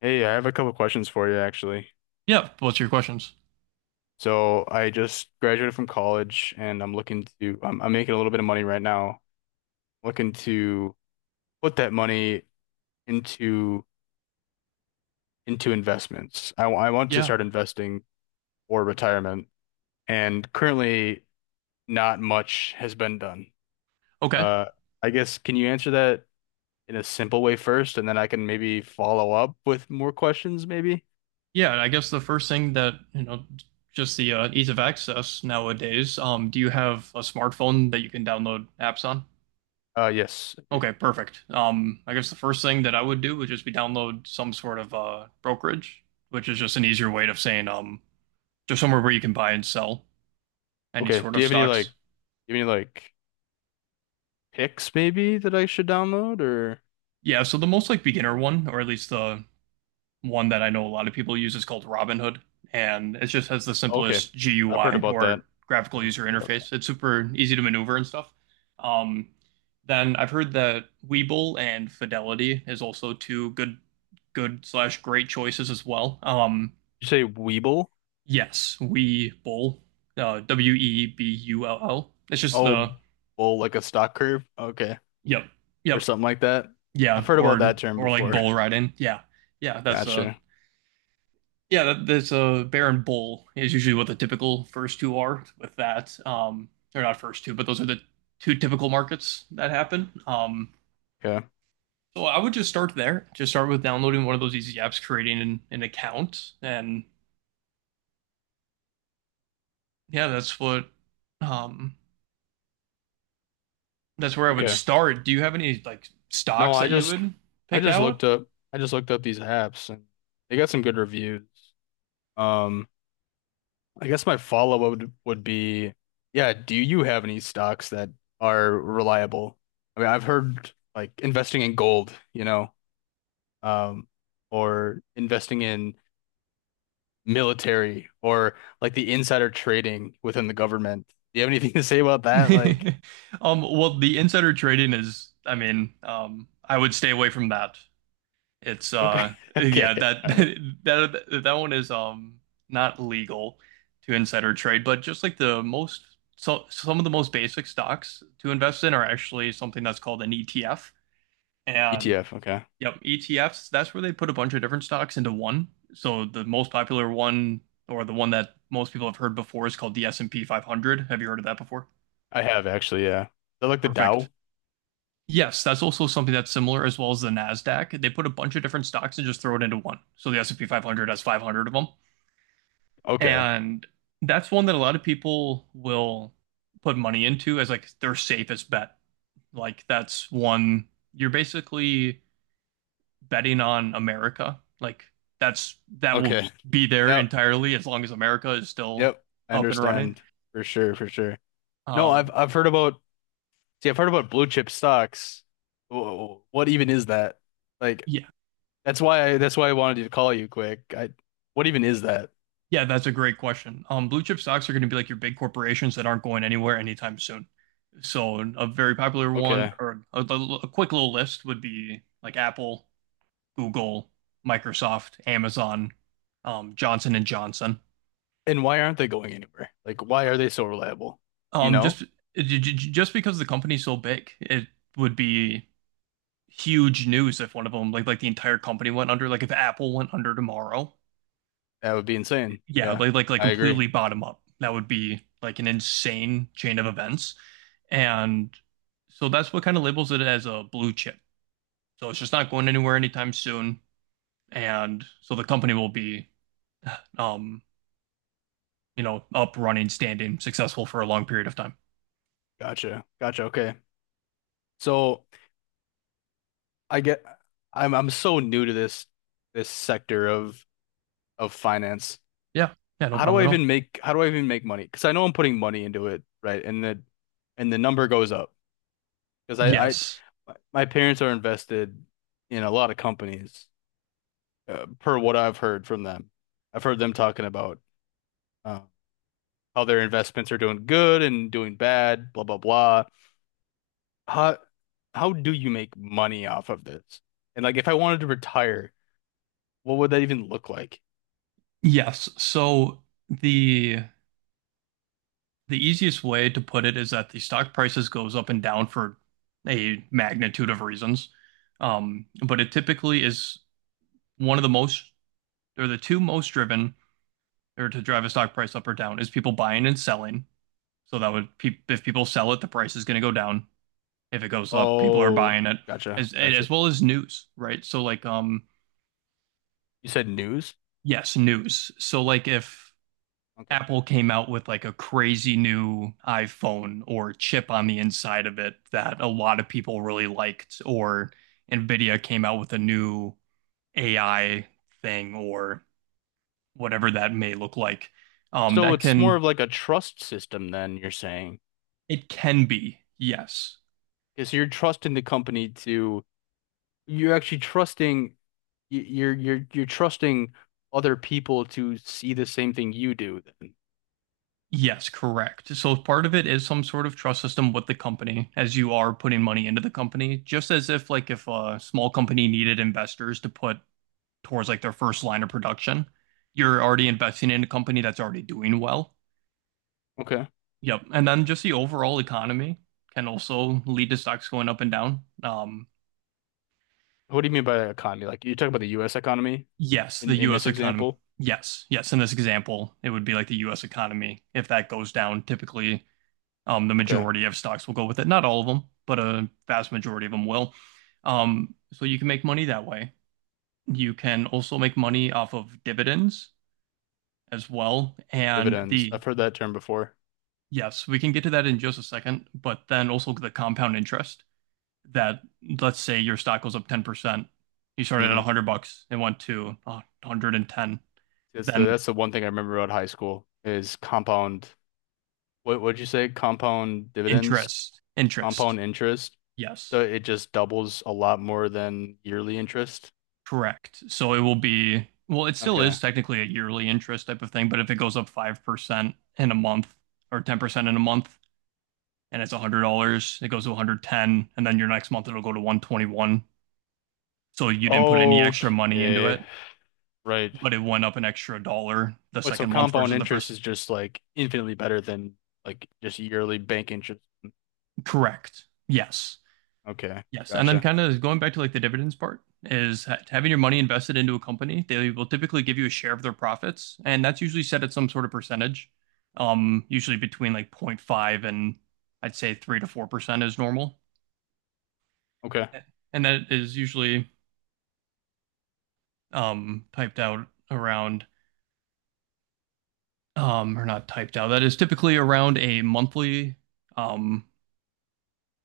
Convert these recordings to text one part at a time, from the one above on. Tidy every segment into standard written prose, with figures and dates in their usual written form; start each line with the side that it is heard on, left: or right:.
left: Hey, I have a couple questions for you actually.
right: Yeah. What's your questions?
left: So I just graduated from college and I'm looking to I'm making a little bit of money right now. Looking to put that money into into investments. I want to
right: Yeah.
left: start investing for retirement, and currently not much has been done.
right: Okay.
left: Uh, I guess can you answer that in a simple way first and then I can maybe follow up with more questions maybe?
right: Yeah. I guess the first thing that, just the ease of access nowadays. Do you have a smartphone that you can download apps on?
left: Yes. I do.
right: Okay, perfect. I guess the first thing that I would do would just be download some sort of brokerage, which is just an easier way of saying just somewhere where you can buy and sell any
left: Okay.
right: sort
left: Do you
right: of
left: have any like
right: stocks.
left: do you have any like picks maybe that I should download or
right: Yeah, so the most like beginner one, or at least the one that I know a lot of people use is called Robinhood, and it just has the
left: okay.
right: simplest
left: I've heard
right: GUI
left: about that.
right: or graphical
left: Yeah, I've
right: user
left: heard about that.
right: interface. It's super easy to maneuver and stuff. Um, then I've heard that Webull and Fidelity is also two good/great choices as well.
left: You say Weeble?
right: Yes, Webull, Webull. It's just
left: Oh,
right: the
left: bull like a stock curve. Okay.
right: yep,
left: Or
right: yep,
left: something like that.
right: yeah,
left: I've heard about
right: or
left: that term
right: or like
left: before.
right: bull riding. Yeah, yeah, that's a
left: Gotcha.
right: Yeah, that's a bear and Bull is usually what the typical first two are with that. They're not first two, but those are the two typical markets that happen.
left: Okay.
right: So I would just start there. Just start with downloading one of those easy apps, creating an account, and yeah, um, that's where I would
left: Okay.
right: start. Do you have any like
left: No,
right: stocks that you would
left: I
right: pick
left: just
right: out?
left: looked up I just looked up these apps and they got some good reviews. Um, I guess my follow-up would be, yeah, do you have any stocks that are reliable? I mean, I've heard like investing in gold, you know. um, or investing in military or like the insider trading within the government. Do you have anything to say about that? Like,
right: Well, the insider trading is, I mean, I would stay away from that. It's
left: okay,
right: yeah
left: okay,
right: that
left: all right.
right: that one is not legal to insider trade, but just like the most so some of the most basic stocks to invest in are actually something that's called an ETF. And
left: ETF, okay.
right: yep, ETFs, that's where they put a bunch of different stocks into one. So the most popular one or the one that most people have heard before is called the S&P 500. Have you heard of that before?
left: I have actually, yeah. Is that like the
right: Perfect.
left: Dow?
right: Yes, that's also something that's similar, as well as the Nasdaq. They put a bunch of different stocks and just throw it into one. So the S&P 500 has 500 of them,
left: Okay,
right: and that's one that a lot of people will put money into as like their safest bet. Like that's one you're basically betting on America. Like that will
left: okay.
right: be there
left: Yep,
right: entirely as long as America is still
left: yep. I
right: up and running.
left: understand for sure, for sure. No,
right: Um,
left: I've heard about. See, I've heard about blue chip stocks. What even is that? Like,
right: yeah,
left: that's why I wanted to call you quick. I, what even is that?
right: yeah, that's a great question. Blue chip stocks are going to be like your big corporations that aren't going anywhere anytime soon. So a very popular one,
left: Okay.
right: or quick little list would be like Apple, Google, Microsoft, Amazon, Johnson and Johnson.
left: And why aren't they going anywhere? Like, why are they so reliable? You
right: Um,
left: know,
right: just just because the company's so big, it would be huge news if one of them, like the entire company went under. Like if Apple went under tomorrow,
left: that would be insane.
right: yeah,
left: Yeah,
right: like
left: I agree.
right: completely bottom up. That would be like an insane chain of events, and so that's what kind of labels it as a blue chip. So it's just not going anywhere anytime soon. And so the company will be um up running standing successful for a long period of time.
left: Gotcha. Gotcha. Okay. So I get, I'm so new to this this sector of finance.
right: Yeah, yeah, no problem at all.
left: How do I even make money? Because I know I'm putting money into it, right? And the number goes up because I,
right: Yes,
left: my parents are invested in a lot of companies, per what I've heard from them. I've heard them talking about. uh, Other investments are doing good and doing bad, blah blah blah. How how do you make money off of this? And like if I wanted to retire, what would that even look like?
right: yes, so the the easiest way to put it is that the stock prices goes up and down for a magnitude of reasons, but it typically is one of the most, or the two most driven, or to drive a stock price up or down is people buying and selling. So if people sell it the price is going to go down. If it goes up, people are
left: Oh,
right: buying it, as
left: gotcha.
right: as well as news, right? So like
left: You said news?
right: yes, news. So like if
left: Okay.
right: Apple came out with like a crazy new iPhone or chip on the inside of it that a lot of people really liked, or Nvidia came out with a new AI thing or whatever that may look like,
left: So
right: that
left: it's more
right: can
left: of like a trust system then you're saying.
right: it can be, yes,
left: Because you're trusting the company to you're actually trusting you're trusting other people to see the same thing you do then.
right: yes, correct. So part of it is some sort of trust system with the company as you are putting money into the company, just as if like if a small company needed investors to put towards like their first line of production, you're already investing in a company that's already doing well.
left: Okay.
right: Yep. And then just the overall economy can also lead to stocks going up and down.
left: What do you mean by economy? Like you talk about the US economy?
right: Yes, the
left: In
right: US
left: this
right: economy.
left: example,
right: Yes, yes. In this example, it would be like the US economy. If that goes down, typically the
left: okay,
right: majority of stocks will go with it. Not all of them, but a vast majority of them will. So you can make money that way. You can also make money off of dividends as well.
left: dividends. I've heard that term before.
right: Yes, we can get to that in just a second, but then also the compound interest that let's say your stock goes up 10%. You started at
left: Hmm.
right: 100 bucks and went to 110.
left: That's the
right: Then
left: that's the one thing I remember about high school is compound. What what'd you say?
right: interest, interest.
left: Compound interest. So
right: Yes.
left: it just doubles a lot more than yearly interest.
right: Correct. So it will be, well, it still
left: Okay.
right: is technically a yearly interest type of thing, but if it goes up 5% in a month or 10% in a month and it's $100, it goes to 110 and then your next month it'll go to 121. So you didn't put any extra money into
left: Okay.
right: it,
left: Right.
right: but it went up an extra dollar the
left: What so
right: second month
left: compound
right: versus the
left: interest
right: first.
left: is just like infinitely better than like just yearly bank interest. Mm,
right: Correct. Yes.
left: okay.
right: Yes, and then
left: Gotcha.
right: kind of going back to like the dividends part is ha having your money invested into a company. They will typically give you a share of their profits, and that's usually set at some sort of percentage, usually between like zero point 0.5 and I'd say 3 to 4% is normal,
left: Okay.
right: and that is usually typed out around or not typed out. That is typically around a monthly, um,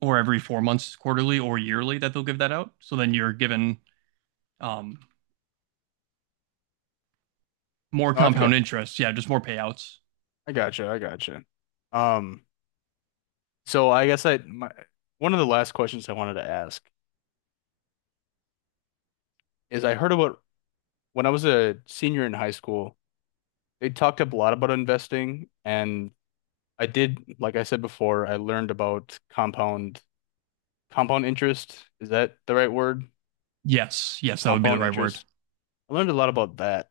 right: or every 4 months, quarterly or yearly that they'll give that out. So then you're given um, more
left: No,
right: compound interest, yeah, just more payouts.
left: I gotcha. Um. So I guess I my One of the last questions I wanted to ask is I heard about when I was a senior in high school, they talked up a lot about investing, and I did, like I said before, I learned about compound interest. Is that the right word?
right: Yes, yes, that would be the
left: Compound
right: right word.
left: interest. I learned a lot about that.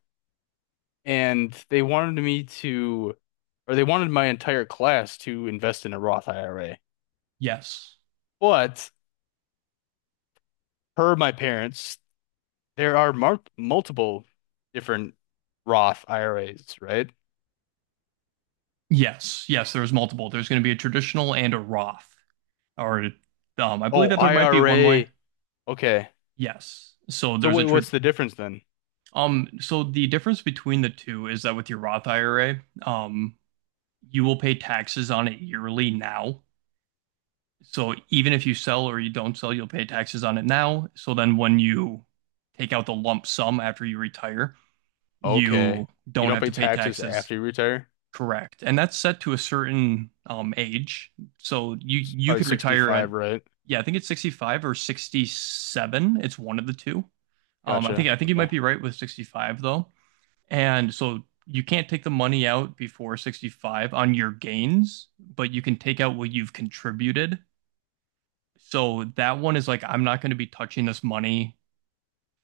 left: And they wanted me to, or they wanted my entire class to invest in a Roth IRA.
right: Yes,
left: But per my parents, there are mar multiple different Roth IRAs, right?
right: yes, yes. There's multiple. There's going to be a traditional and a Roth, or I believe
left: Oh,
right: that there might be one more.
left: IRA. Okay.
right: Yes.
left: So wait, what's the difference then?
right: So the difference between the two is that with your Roth IRA, you will pay taxes on it yearly now. So even if you sell or you don't sell, you'll pay taxes on it now. So then when you take out the lump sum after you retire,
left: Okay.
right: you
left: You
right: don't
left: don't
right: have
left: pay
right: to pay
left: taxes
right: taxes.
left: after you retire?
right: Correct. And that's set to a certain age. So you
left: It's
right: you
left: probably
right: could retire
left: 65,
right: at,
left: right?
right: yeah, I think it's 65 or 67. It's one of the two. I think
left: Gotcha.
right: you might
left: Okay.
right: be right with 65 though. And so you can't take the money out before 65 on your gains, but you can take out what you've contributed. So that one is like I'm not going to be touching this money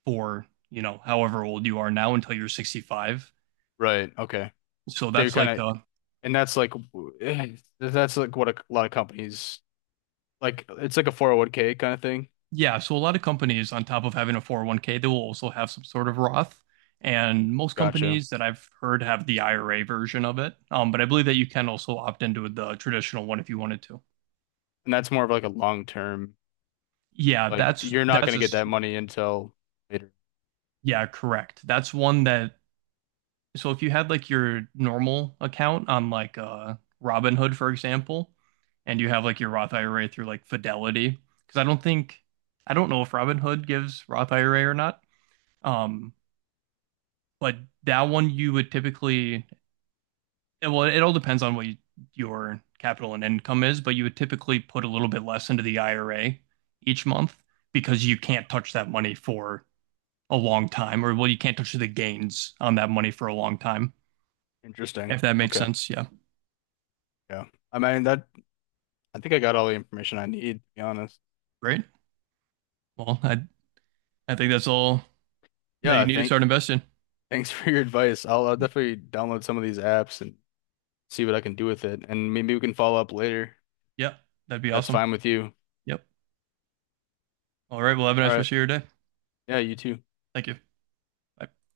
right: for, however old you are now until you're 65.
left: Right. Okay.
right: So
left: So you're
right: that's
left: kind
right: like
left: of,
right: a
left: and that's like, that's like what a lot of companies, like, it's like a 401k kind of thing.
right: Yeah, so a lot of companies, on top of having a 401(k), they will also have some sort of Roth. And most
left: Gotcha.
right: companies that I've heard have the IRA version of it. But I believe that you can also opt into the traditional one if you wanted to.
left: And that's more of like a long term,
right: Yeah,
left: like, you're not going to get that money until later.
right: yeah, correct. That's one that so if you had like your normal account on like Robinhood, for example, and you have like your Roth IRA through like Fidelity, because I don't know if Robinhood gives Roth IRA or not. Um, But that one you would typically, well, it all depends on your capital and income is, but you would typically put a little bit less into the IRA each month because you can't touch that money for a long time, or well, you can't touch the gains on that money for a long time,
left: Interesting.
right: if that makes
left: Okay.
right: sense. Yeah.
left: Yeah. I mean, that I think I got all the information I need, to be honest.
right: Great. Well, I think that's all that you
left: Yeah,
right: need to start investing.
left: thanks for your advice. I'll definitely download some of these apps and see what I can do with it. And maybe we can follow up later.
right: Yeah, that'd be
left: That's
right: awesome.
left: fine with you.
right: Yep. All right. Well, have a
left: All
right: nice
left: right.
right: rest of your day.
left: Yeah, you too.
right: Thank you. Bye.